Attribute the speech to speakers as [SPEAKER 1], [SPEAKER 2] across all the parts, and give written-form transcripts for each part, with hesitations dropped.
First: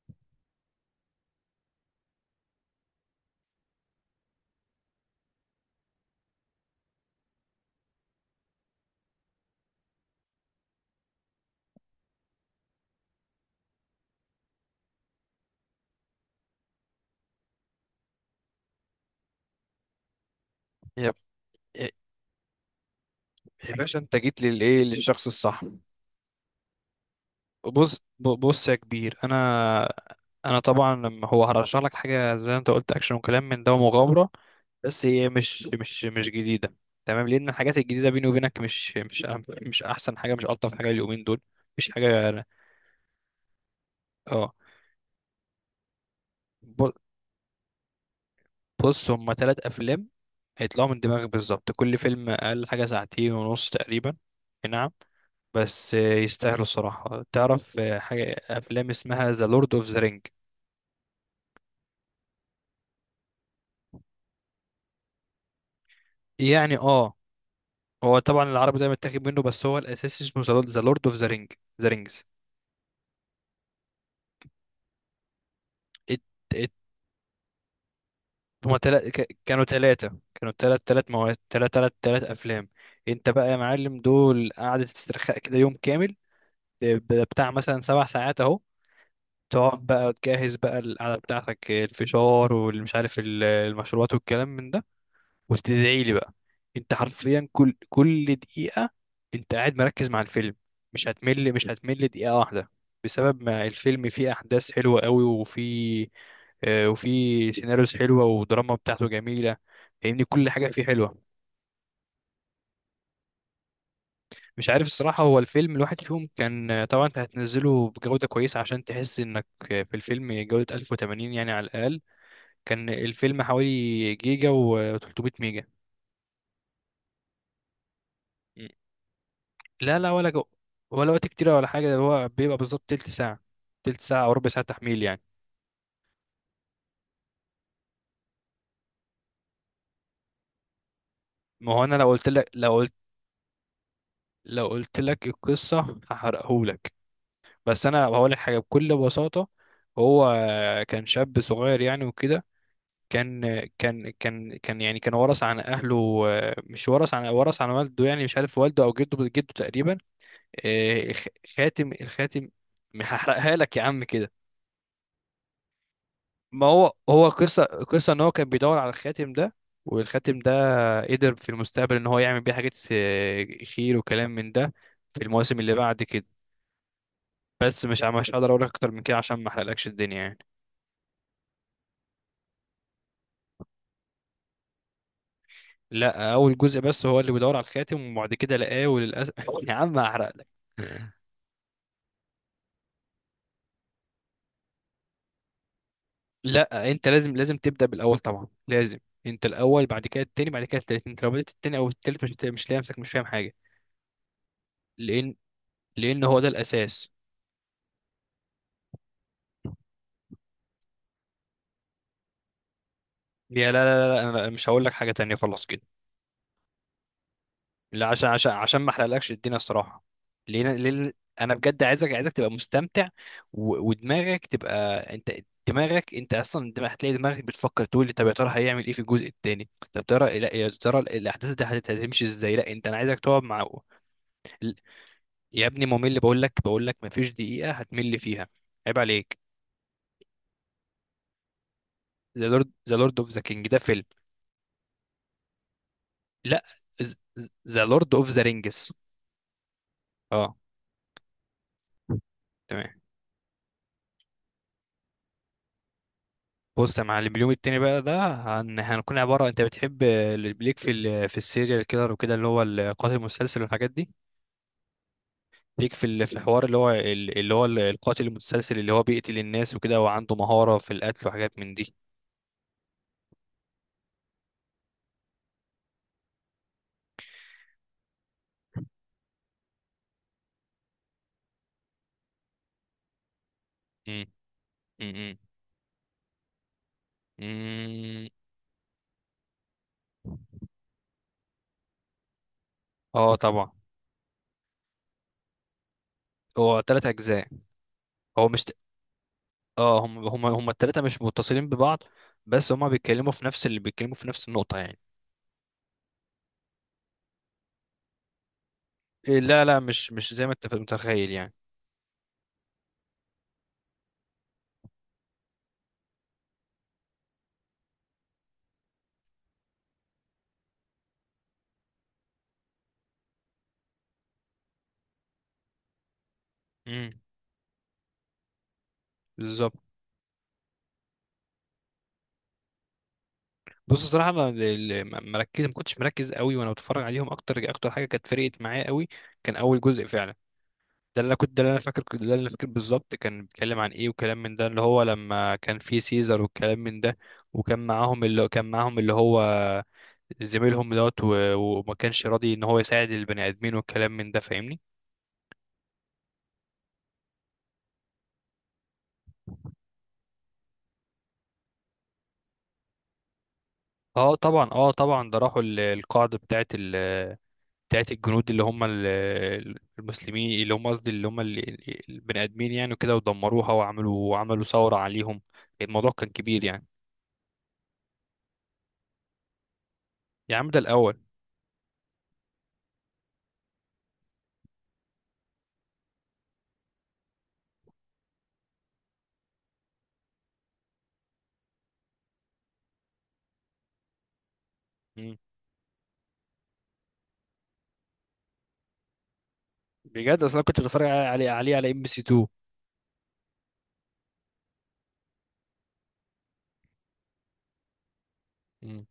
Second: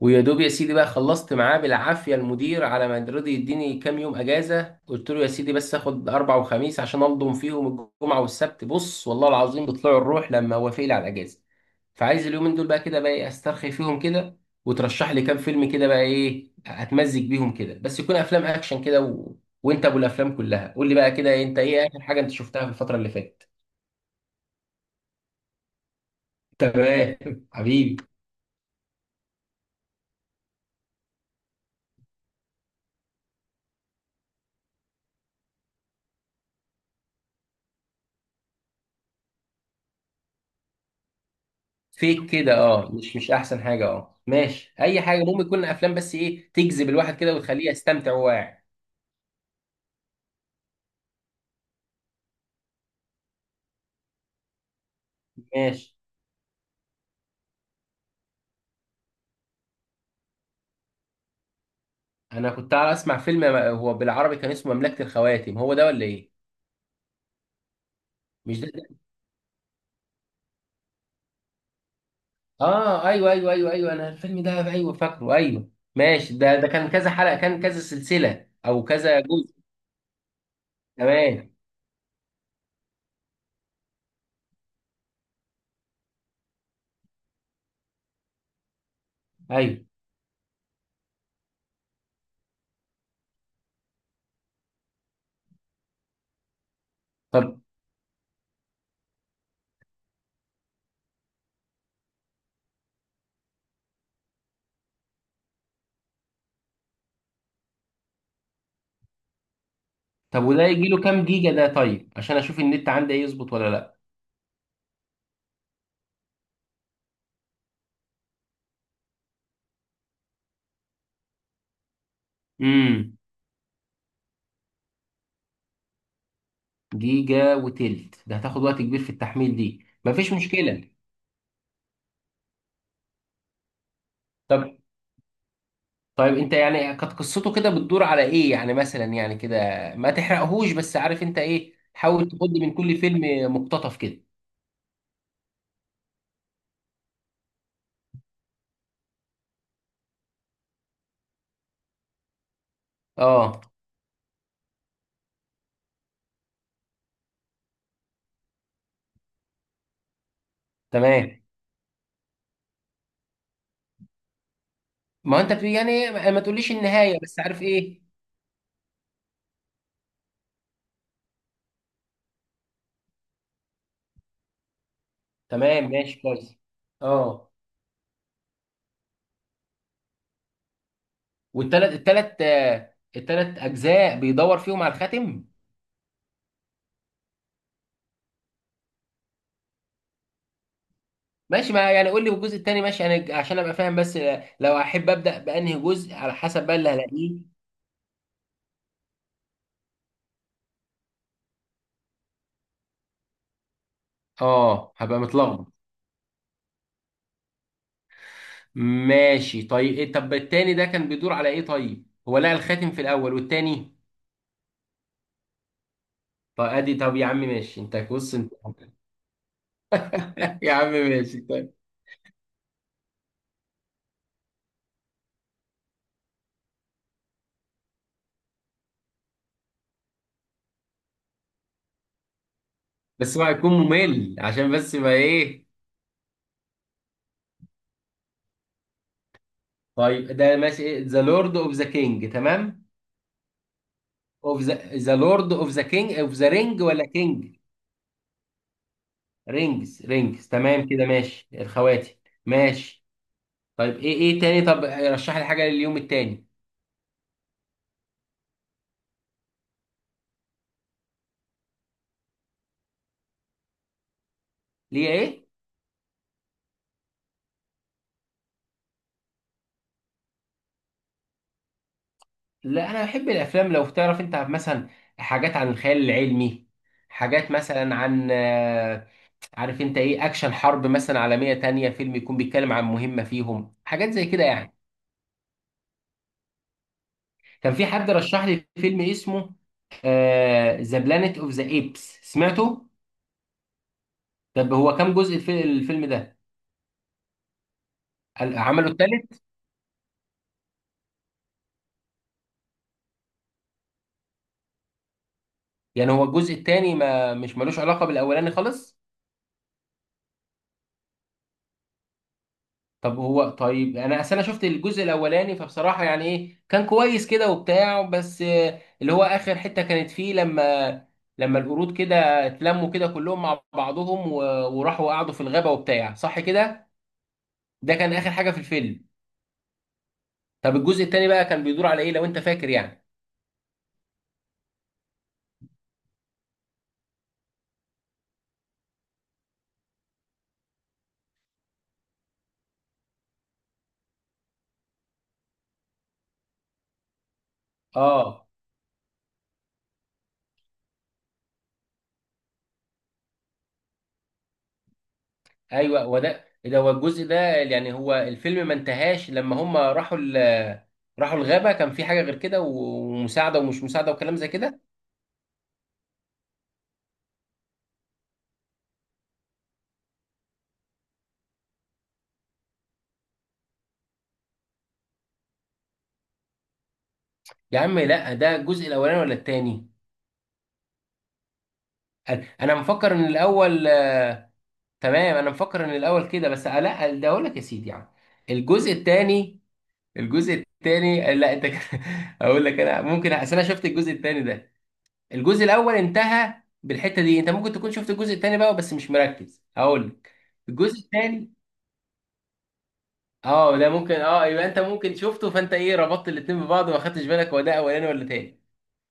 [SPEAKER 1] ويا دوب يا سيدي بقى خلصت معاه بالعافيه، المدير على ما رضي يديني كام يوم اجازه. قلت له يا سيدي بس اخد اربع وخميس عشان انضم فيهم الجمعه والسبت. بص والله العظيم بيطلعوا الروح لما وافق لي على الاجازه. فعايز اليومين دول بقى كده بقى ايه، استرخي فيهم كده. وترشح لي كام فيلم كده بقى ايه، اتمزج بيهم كده، بس يكون افلام اكشن كده و... وانت ابو الافلام كلها، قول لي بقى
[SPEAKER 2] يا
[SPEAKER 1] كده إيه، انت ايه
[SPEAKER 2] يا
[SPEAKER 1] اخر حاجه انت شفتها في الفتره اللي فاتت؟
[SPEAKER 2] يا باشا، انت جيت للايه؟ للشخص الصح.
[SPEAKER 1] تمام. حبيبي.
[SPEAKER 2] بص يا كبير، انا طبعا لما هو هرشح لك حاجه زي ما انت قلت اكشن وكلام من ده ومغامره. بس هي مش جديده. تمام، لان الحاجات الجديده بيني وبينك مش احسن حاجه، مش الطف حاجه اليومين دول. مش
[SPEAKER 1] فيك
[SPEAKER 2] حاجه.
[SPEAKER 1] كده، اه مش احسن حاجه، اه
[SPEAKER 2] اه
[SPEAKER 1] ماشي اي حاجه، المهم يكون افلام بس ايه تجذب
[SPEAKER 2] ب-
[SPEAKER 1] الواحد كده وتخليه يستمتع وهو قاعد.
[SPEAKER 2] بص، هما ثلاث افلام هيطلعوا من دماغك بالظبط. كل فيلم اقل حاجه ساعتين ونص تقريبا. نعم. بس
[SPEAKER 1] ماشي،
[SPEAKER 2] يستاهلوا الصراحة. تعرف حاجة أفلام اسمها ذا لورد اوف ذا رينج؟
[SPEAKER 1] انا كنت على اسمع فيلم هو بالعربي كان اسمه مملكه الخواتم، هو ده ولا ايه؟
[SPEAKER 2] يعني اه، هو طبعا
[SPEAKER 1] مش ده,
[SPEAKER 2] العربي ده
[SPEAKER 1] ده.
[SPEAKER 2] متاخد منه، بس هو الأساسي اسمه ذا لورد اوف ذا رينج. ذا رينجز.
[SPEAKER 1] اه ايوه ايوه ايوه ايوه، انا الفيلم ده ايوه فاكره، ايوه
[SPEAKER 2] ات
[SPEAKER 1] ماشي. ده ده
[SPEAKER 2] ات
[SPEAKER 1] كان كذا حلقه، كان كذا سلسله
[SPEAKER 2] هما
[SPEAKER 1] او كذا جزء؟
[SPEAKER 2] كانوا تلاتة، كانوا تلات تلات مواد
[SPEAKER 1] تمام.
[SPEAKER 2] تلات تلات تلات أفلام. انت بقى يا معلم دول قعدة استرخاء كده يوم كامل، بتاع مثلا 7 ساعات اهو.
[SPEAKER 1] ايوه.
[SPEAKER 2] تقعد بقى تجهز بقى القعدة بتاعتك، الفشار والمش عارف المشروبات والكلام من ده، وتدعي لي بقى. انت حرفيا
[SPEAKER 1] طب
[SPEAKER 2] كل دقيقة انت قاعد مركز مع الفيلم. مش هتمل دقيقة واحدة، بسبب ما الفيلم فيه احداث حلوة قوي وفيه وفيه سيناريوز حلوة ودراما بتاعته جميلة. فاهمني،
[SPEAKER 1] طب
[SPEAKER 2] كل
[SPEAKER 1] وده
[SPEAKER 2] حاجة فيه
[SPEAKER 1] يجي له
[SPEAKER 2] حلوة.
[SPEAKER 1] كام جيجا ده؟ طيب عشان اشوف النت عندي ايه، يظبط ولا لا.
[SPEAKER 2] مش عارف الصراحة، هو الفيلم الواحد فيهم كان طبعا انت هتنزله بجودة كويسة عشان تحس انك في الفيلم جودة 1080 يعني على الأقل. كان
[SPEAKER 1] امم.
[SPEAKER 2] الفيلم حوالي جيجا و300 ميجا.
[SPEAKER 1] جيجا وتلت، ده هتاخد وقت كبير في التحميل دي؟
[SPEAKER 2] لا لا، ولا
[SPEAKER 1] مفيش
[SPEAKER 2] جو
[SPEAKER 1] مشكلة.
[SPEAKER 2] ولا وقت كتير ولا حاجة، ده هو بيبقى بالظبط تلت ساعة، تلت ساعة أو ربع ساعة
[SPEAKER 1] طب
[SPEAKER 2] تحميل يعني.
[SPEAKER 1] طيب انت يعني كانت قصته كده بتدور على ايه يعني، مثلا يعني كده ما تحرقهوش، بس عارف انت
[SPEAKER 2] ما
[SPEAKER 1] ايه،
[SPEAKER 2] هو أنا
[SPEAKER 1] حاول تاخد من كل فيلم مقتطف كده.
[SPEAKER 2] لو قلت لك القصة هحرقهولك. بس أنا هقول لك حاجة بكل بساطة. هو كان شاب صغير يعني وكده. كان
[SPEAKER 1] اه.
[SPEAKER 2] كان كان كان يعني كان ورث عن أهله. مش ورث عن والده، يعني مش عارف والده أو جده تقريبا. آه، خ-
[SPEAKER 1] تمام.
[SPEAKER 2] خاتم الخاتم. هحرقها لك يا عم كده.
[SPEAKER 1] ما هو انت يعني ما
[SPEAKER 2] ما
[SPEAKER 1] تقوليش
[SPEAKER 2] هو
[SPEAKER 1] النهاية،
[SPEAKER 2] هو
[SPEAKER 1] بس عارف
[SPEAKER 2] قصة
[SPEAKER 1] ايه.
[SPEAKER 2] قصة ان هو كان بيدور على الخاتم ده، والخاتم ده قدر في المستقبل ان هو يعمل بيه حاجات خير وكلام من ده في المواسم اللي
[SPEAKER 1] تمام
[SPEAKER 2] بعد
[SPEAKER 1] ماشي
[SPEAKER 2] كده.
[SPEAKER 1] كويس. اه.
[SPEAKER 2] بس مش هقدر اقول لك اكتر من كده عشان ما احرقلكش الدنيا يعني.
[SPEAKER 1] والتلات التلات آه، التلات اجزاء بيدور فيهم على الخاتم؟
[SPEAKER 2] لا، اول جزء بس هو اللي بيدور على الخاتم، وبعد كده لقاه وللاسف يا عم هحرقلك.
[SPEAKER 1] ماشي، ما يعني قول لي الجزء التاني، ماشي انا عشان ابقى فاهم بس آه، لو احب ابدا بانهي جزء على حسب بقى اللي
[SPEAKER 2] لا، انت لازم
[SPEAKER 1] هلاقيه.
[SPEAKER 2] لازم تبدا بالاول طبعا لازم. انت الاول، بعد كده التاني، بعد كده التالت. انت لو بدات التاني او التالت مش لاقي نفسك، مش فاهم حاجه.
[SPEAKER 1] اه هبقى
[SPEAKER 2] لان
[SPEAKER 1] متلخبط.
[SPEAKER 2] لان هو ده الاساس.
[SPEAKER 1] ماشي طيب إيه. طب التاني ده كان بيدور على ايه؟ طيب هو لقى الخاتم في الاول
[SPEAKER 2] يا لا
[SPEAKER 1] والتاني؟
[SPEAKER 2] لا لا لا، انا مش هقول لك حاجه تانية خلاص كده.
[SPEAKER 1] طب ادي، طب يا عم ماشي، انت
[SPEAKER 2] لا، عشان
[SPEAKER 1] بص
[SPEAKER 2] عشان
[SPEAKER 1] انت
[SPEAKER 2] عشان ما احرقلكش الدنيا الصراحه. ليه
[SPEAKER 1] يا عم
[SPEAKER 2] ليه
[SPEAKER 1] ماشي
[SPEAKER 2] انا
[SPEAKER 1] طيب.
[SPEAKER 2] بجد عايزك تبقى مستمتع، ودماغك تبقى. انت دماغك انت اصلا دماغ. هتلاقي دماغك بتفكر تقول لي طب يا ترى هيعمل ايه في الجزء التاني؟ طب ترى لا يا ترى الاحداث دي هتمشي ازاي؟ لا انت، انا عايزك
[SPEAKER 1] بس
[SPEAKER 2] تقعد
[SPEAKER 1] هو
[SPEAKER 2] مع
[SPEAKER 1] هيكون ممل عشان
[SPEAKER 2] ال-
[SPEAKER 1] بس ما ايه.
[SPEAKER 2] يا ابني ممل؟ بقول لك ما فيش دقيقه هتمل فيها. عيب عليك.
[SPEAKER 1] طيب ده ماشي، ذا لورد اوف ذا كينج، تمام.
[SPEAKER 2] ذا لورد اوف ذا كينج ده فيلم.
[SPEAKER 1] اوف ذا ذا لورد اوف ذا كينج اوف ذا
[SPEAKER 2] لا،
[SPEAKER 1] رينج ولا كينج؟
[SPEAKER 2] ذا لورد اوف ذا رينجز.
[SPEAKER 1] رينجز رينجز،
[SPEAKER 2] اه
[SPEAKER 1] تمام كده ماشي، الخواتم.
[SPEAKER 2] تمام.
[SPEAKER 1] ماشي. طيب ايه ايه تاني؟ طب رشح لي حاجه لليوم التاني.
[SPEAKER 2] بص يا معلم، اليوم التاني بقى ده هنكون عبارة. انت بتحب ليك في في السيريال كيلر وكده، اللي هو القاتل المتسلسل والحاجات دي.
[SPEAKER 1] ليه ايه؟
[SPEAKER 2] ليك في في حوار اللي هو اللي هو القاتل المتسلسل اللي هو بيقتل الناس وكده وعنده مهارة في القتل وحاجات من دي.
[SPEAKER 1] لا انا بحب الافلام لو تعرف انت مثلا، حاجات عن الخيال العلمي، حاجات مثلا عن آه، عارف انت ايه، اكشن حرب مثلا عالمية تانية، فيلم يكون بيتكلم عن مهمة فيهم، حاجات
[SPEAKER 2] مم.
[SPEAKER 1] زي كده يعني.
[SPEAKER 2] مم.
[SPEAKER 1] كان في حد
[SPEAKER 2] مم.
[SPEAKER 1] رشح لي فيلم اسمه ذا بلانيت اوف ذا ايبس، سمعته؟
[SPEAKER 2] اه طبعا.
[SPEAKER 1] طب هو كام جزء في الفيلم ده؟
[SPEAKER 2] هو تلات اجزاء. هو مش ت-
[SPEAKER 1] عمله التالت؟
[SPEAKER 2] اه هم التلاتة مش متصلين ببعض، بس هما بيتكلموا في نفس النقطة يعني.
[SPEAKER 1] يعني هو الجزء التاني ما مش ملوش علاقة بالاولاني خالص؟
[SPEAKER 2] لا لا، مش زي ما انت متخيل يعني.
[SPEAKER 1] طب هو طيب، انا اصل انا شفت الجزء الاولاني، فبصراحه يعني ايه، كان كويس كده وبتاع، بس آه، اللي هو اخر حته كانت فيه لما لما القرود كده اتلموا كده كلهم مع بعضهم و- وراحوا قعدوا في الغابه وبتاع، صح كده.
[SPEAKER 2] امم.
[SPEAKER 1] ده كان اخر حاجه في الفيلم.
[SPEAKER 2] بالظبط.
[SPEAKER 1] طب الجزء التاني بقى كان بيدور على ايه لو انت فاكر يعني؟
[SPEAKER 2] بص الصراحه انا ما كنتش مركز قوي وانا بتفرج عليهم. اكتر حاجه كانت فرقت معايا قوي كان اول جزء فعلا. ده اللي انا فاكر بالظبط كان بيتكلم عن ايه وكلام من ده، اللي هو لما كان في سيزر والكلام من ده. وكان معاهم
[SPEAKER 1] اه
[SPEAKER 2] اللي كان معاهم اللي هو زميلهم دوت، وما كانش راضي ان هو يساعد البني ادمين والكلام من ده، فاهمني.
[SPEAKER 1] ايوه. وده ده هو الجزء ده، يعني هو الفيلم ما انتهاش لما هم راحوا راحوا الغابه، كان في حاجه غير كده و- ومساعده ومش مساعده وكلام زي كده.
[SPEAKER 2] اه طبعا، ده راحوا القاعده بتاعت الجنود، اللي هم المسلمين اللي هم قصدي اللي هم البني ادمين يعني، وكده ودمروها، وعملوا ثوره عليهم. الموضوع كان كبير يعني.
[SPEAKER 1] يا عم لا ده الجزء الاولاني ولا التاني؟
[SPEAKER 2] يا عم ده الاول.
[SPEAKER 1] انا مفكر ان الاول آه، تمام انا مفكر ان الاول كده بس آه، لا ده اقول لك يا سيدي يعني. الجزء التاني، الجزء التاني آه، لا انت كده- اقول لك انا، ممكن اصل انا شفت الجزء التاني ده.
[SPEAKER 2] مم.
[SPEAKER 1] الجزء الاول انتهى بالحته دي، انت ممكن تكون شفت الجزء التاني بقى بس مش مركز، هقول لك.
[SPEAKER 2] بجد اصل انا كنت
[SPEAKER 1] الجزء
[SPEAKER 2] بتفرج
[SPEAKER 1] التاني،
[SPEAKER 2] عليه على ام بي سي 2.
[SPEAKER 1] اه ده ممكن، اه يبقى انت ممكن شفته فانت ايه ربطت الاتنين ببعض وما خدتش بالك هو ده اولاني ولا تاني.
[SPEAKER 2] مم.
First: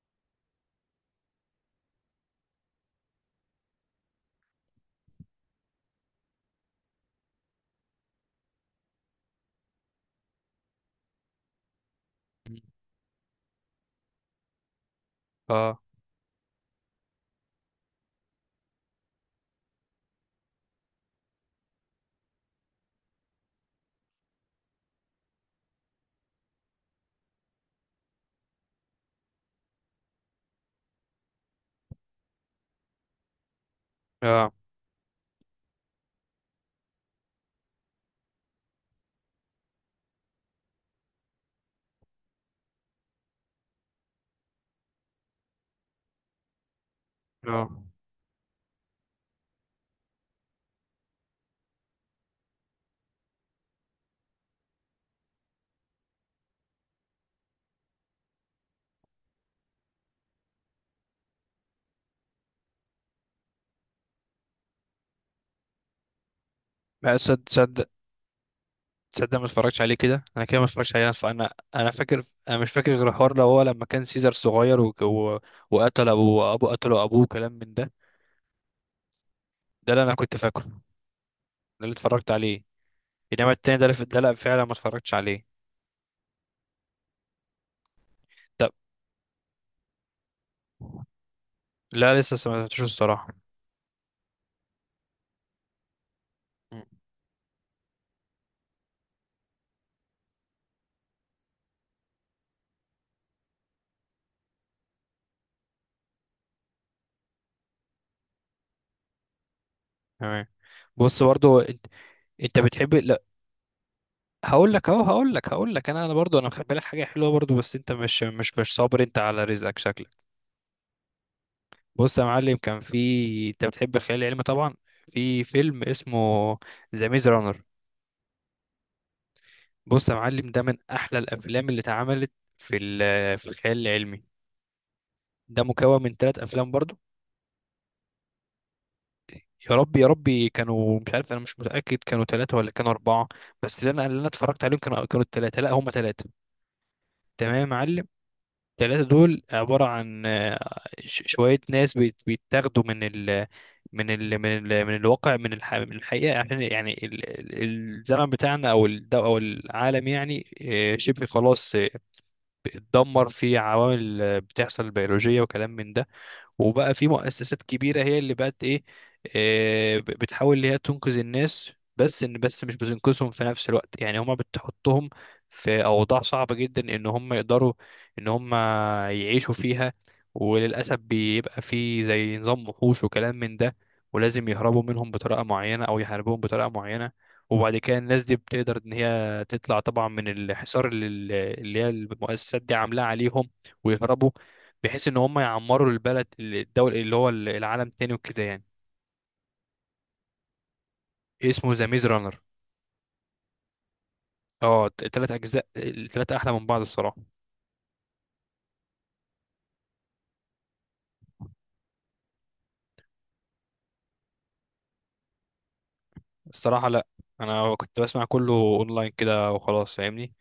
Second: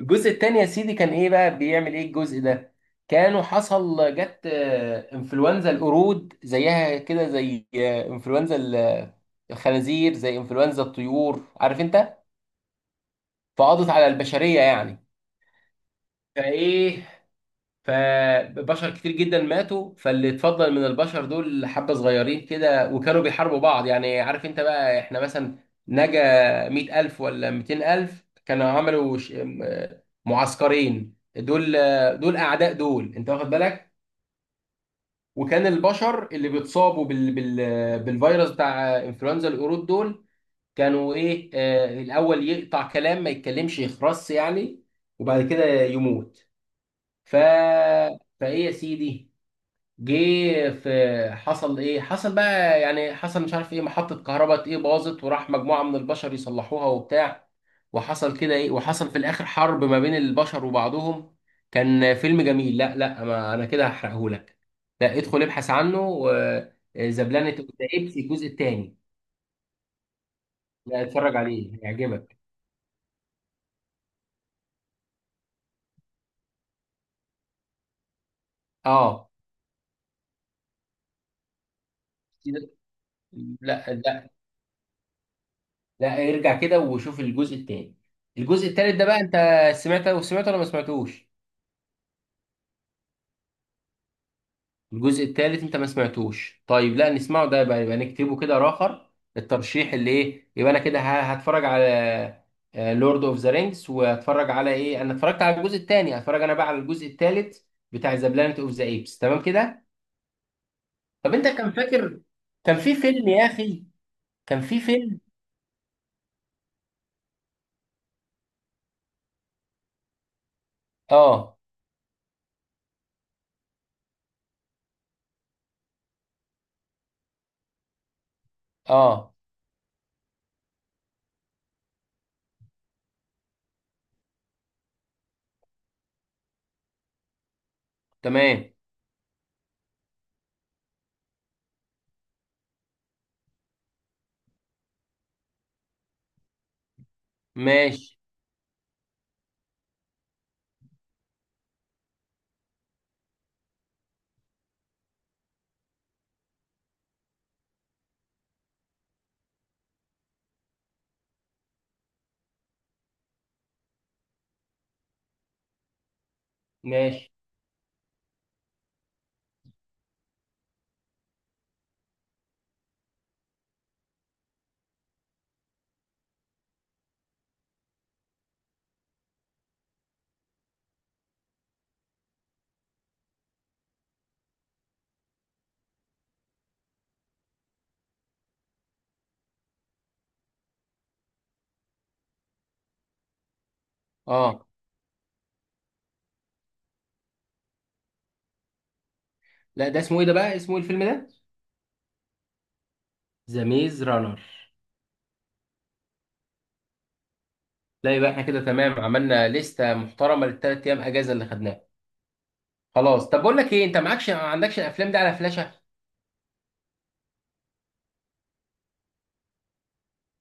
[SPEAKER 1] الجزء التاني يا سيدي كان ايه بقى، بيعمل ايه الجزء ده؟ كانوا حصل جت آه، انفلونزا القرود زيها كده، زي آه، انفلونزا الخنازير، زي انفلونزا الطيور، عارف انت.
[SPEAKER 2] مم.
[SPEAKER 1] فقضت على البشرية يعني.
[SPEAKER 2] اه
[SPEAKER 1] فايه، فبشر كتير جدا ماتوا، فاللي اتفضل من البشر دول حبة صغيرين كده وكانوا بيحاربوا بعض، يعني عارف انت بقى احنا مثلا نجا 100000 ولا 200000، كانوا عملوا معسكرين، دول دول أعداء، دول انت واخد بالك.
[SPEAKER 2] اه
[SPEAKER 1] وكان البشر اللي بيتصابوا بالفيروس بتاع انفلونزا القرود دول، كانوا ايه آه، الاول يقطع كلام ما يتكلمش، يخرس يعني، وبعد كده يموت. ف،
[SPEAKER 2] اه.
[SPEAKER 1] فايه يا سيدي، جه في، حصل ايه، حصل بقى يعني حصل مش عارف ايه، محطة كهرباء ايه باظت، وراح مجموعة من البشر يصلحوها وبتاع، وحصل كده ايه، وحصل في الاخر حرب ما بين البشر وبعضهم. كان فيلم جميل. لا لا، ما انا كده هحرقهولك. لا ادخل ابحث عنه و-
[SPEAKER 2] لا
[SPEAKER 1] ذا
[SPEAKER 2] تصدق،
[SPEAKER 1] بلانيت اوف ذا
[SPEAKER 2] تصدق،
[SPEAKER 1] ايبس الجزء الثاني.
[SPEAKER 2] تصدق ما اتفرجتش عليه كده، انا كده ما اتفرجتش
[SPEAKER 1] لا
[SPEAKER 2] عليه.
[SPEAKER 1] اتفرج
[SPEAKER 2] فانا
[SPEAKER 1] عليه
[SPEAKER 2] انا فاكر.
[SPEAKER 1] هيعجبك.
[SPEAKER 2] انا مش فاكر غير الحوار اللي هو لما كان سيزر صغير وقتل ابو ابو قتله ابوه كلام من ده.
[SPEAKER 1] اه.
[SPEAKER 2] ده اللي انا كنت فاكره، ده اللي اتفرجت عليه. انما التاني
[SPEAKER 1] لا
[SPEAKER 2] ده
[SPEAKER 1] لا
[SPEAKER 2] لا فعلا ما اتفرجتش عليه.
[SPEAKER 1] لا ارجع كده وشوف الجزء الثاني. الجزء
[SPEAKER 2] طب
[SPEAKER 1] الثالث ده بقى انت سمعته وسمعته ولا ما سمعتوش؟
[SPEAKER 2] لا، لسه سمعتوش الصراحه.
[SPEAKER 1] الجزء الثالث انت ما سمعتوش،
[SPEAKER 2] مم.
[SPEAKER 1] طيب لا نسمعه ده، يبقى يبقى نكتبه كده راخر الترشيح اللي ايه، يبقى انا كده ه- هتفرج على لورد اوف ذا رينجز، وهتفرج على ايه، انا اتفرجت على الجزء الثاني هتفرج انا بقى على الجزء الثالث بتاع ذا بلانت اوف ذا ايبس، تمام كده.
[SPEAKER 2] تمام. بص
[SPEAKER 1] طب انت
[SPEAKER 2] برضو،
[SPEAKER 1] كان
[SPEAKER 2] انت
[SPEAKER 1] فاكر،
[SPEAKER 2] انت
[SPEAKER 1] كان
[SPEAKER 2] بتحب
[SPEAKER 1] في
[SPEAKER 2] لا.
[SPEAKER 1] فيلم يا اخي، كان
[SPEAKER 2] هقول
[SPEAKER 1] في
[SPEAKER 2] لك اهو
[SPEAKER 1] فيلم،
[SPEAKER 2] هقول لك هقول لك، انا برضو انا مخبي لك حاجه حلوه برضو، بس انت مش صابر انت على رزقك شكلك.
[SPEAKER 1] اه.
[SPEAKER 2] بص يا معلم، كان في انت بتحب الخيال العلمي طبعا. في فيلم اسمه ذا ميز رانر.
[SPEAKER 1] اه.
[SPEAKER 2] بص يا معلم، ده من احلى الافلام اللي اتعملت في في الخيال العلمي. ده مكون من ثلاث افلام برضو.
[SPEAKER 1] تمام
[SPEAKER 2] يا رب، يا ربي كانوا مش عارف، انا مش متاكد كانوا ثلاثه ولا كانوا اربعه. بس اللي انا اتفرجت عليهم كانوا الثلاثه. لا هم ثلاثه. تمام يا معلم.
[SPEAKER 1] ماشي
[SPEAKER 2] الثلاثه دول عباره عن شويه ناس بيتاخدوا من الواقع، من الحقيقه، عشان يعني الزمن بتاعنا او او العالم يعني شبه خلاص اتدمر في عوامل بتحصل بيولوجيه وكلام من ده. وبقى في
[SPEAKER 1] ماشي.
[SPEAKER 2] مؤسسات كبيرة هي اللي بقت ايه. بتحاول اللي هي تنقذ الناس، بس ان بس مش بتنقذهم في نفس الوقت يعني، هما بتحطهم في اوضاع صعبة جدا ان هم يقدروا ان هم يعيشوا فيها. وللاسف بيبقى في زي نظام وحوش وكلام من ده، ولازم يهربوا منهم بطريقة معينة او يحاربوهم بطريقة معينة. وبعد كده الناس دي بتقدر ان هي تطلع طبعا من الحصار اللي هي المؤسسات دي عاملاه عليهم، ويهربوا
[SPEAKER 1] اه.
[SPEAKER 2] بحيث ان هم يعمروا البلد الدول اللي هو العالم تاني وكده يعني.
[SPEAKER 1] لا ده اسمه ايه ده بقى، اسمه ايه الفيلم ده؟
[SPEAKER 2] اسمه ذا ميز رانر.
[SPEAKER 1] ذا ميز رانر.
[SPEAKER 2] اه التلات اجزاء التلاتة احلى من بعض الصراحة.
[SPEAKER 1] لا يبقى احنا كده تمام، عملنا لستة محترمة للثلاث ايام اجازة اللي خدناها. خلاص طب بقول لك ايه، انت معكش، ما عندكش الافلام دي على فلاشة؟
[SPEAKER 2] الصراحة لا، انا كنت بسمع كله اونلاين كده وخلاص فاهمني.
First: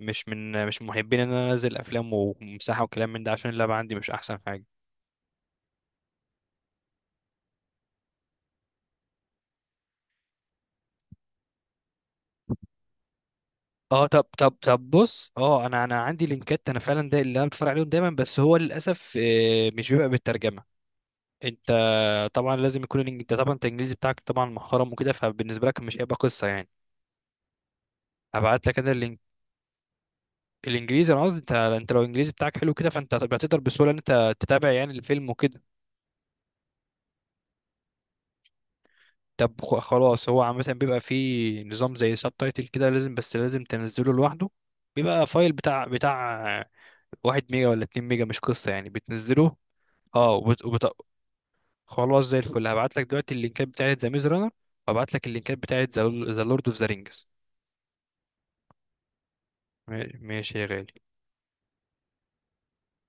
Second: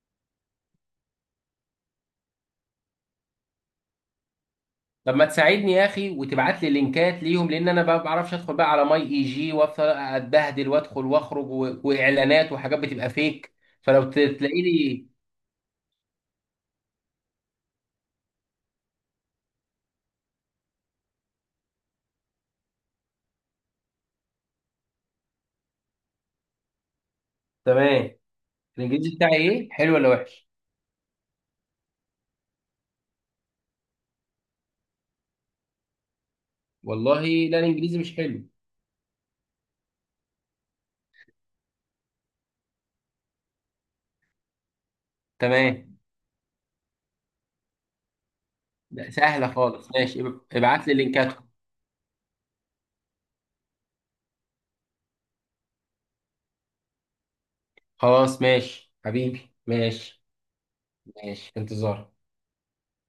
[SPEAKER 2] مش محبين ان انا انزل افلام ومساحة وكلام من ده عشان اللعبة عندي مش احسن حاجة.
[SPEAKER 1] طب ما تساعدني يا اخي وتبعت لي لينكات ليهم، لان انا بقى ما بعرفش ادخل بقى على ماي اي جي وافضل اتبهدل وادخل واخرج و... واعلانات وحاجات بتبقى فيك، فلو
[SPEAKER 2] اه
[SPEAKER 1] ت-
[SPEAKER 2] طب طب
[SPEAKER 1] تلاقي
[SPEAKER 2] طب
[SPEAKER 1] لي.
[SPEAKER 2] بص، انا عندي لينكات، انا فعلا ده اللي انا بتفرج عليهم دايما، بس هو للاسف مش بيبقى بالترجمة. انت طبعا انت الانجليزي بتاعك طبعا محترم وكده، فبالنسبة لك مش هيبقى قصة يعني.
[SPEAKER 1] تمام.
[SPEAKER 2] ابعت لك انا
[SPEAKER 1] الانجليزي
[SPEAKER 2] اللينك.
[SPEAKER 1] بتاعي ايه، حلو ولا وحش؟
[SPEAKER 2] الانجليزي انا قصدي، انت لو الانجليزي بتاعك حلو كده فانت هتبقى تقدر بسهوله ان انت تتابع يعني الفيلم وكده.
[SPEAKER 1] والله لا الانجليزي مش حلو.
[SPEAKER 2] طب خلاص، هو عامه بيبقى فيه نظام زي سب تايتل كده لازم، بس لازم تنزله لوحده. بيبقى فايل
[SPEAKER 1] تمام.
[SPEAKER 2] بتاع 1 ميجا ولا 2 ميجا مش قصه يعني،
[SPEAKER 1] لا سهلة
[SPEAKER 2] بتنزله.
[SPEAKER 1] خالص، ماشي.
[SPEAKER 2] اه وبت... وبت...
[SPEAKER 1] ابعت لي لينكاتهم.
[SPEAKER 2] خلاص زي الفل، هبعت لك دلوقتي اللينكات بتاعت ذا ميز رانر، وابعت لك اللينكات بتاعت ذا لورد اوف ذا رينجز.
[SPEAKER 1] خلاص ماشي حبيبي ماشي.
[SPEAKER 2] ماشي يا غالي.
[SPEAKER 1] ماشي في انتظارك.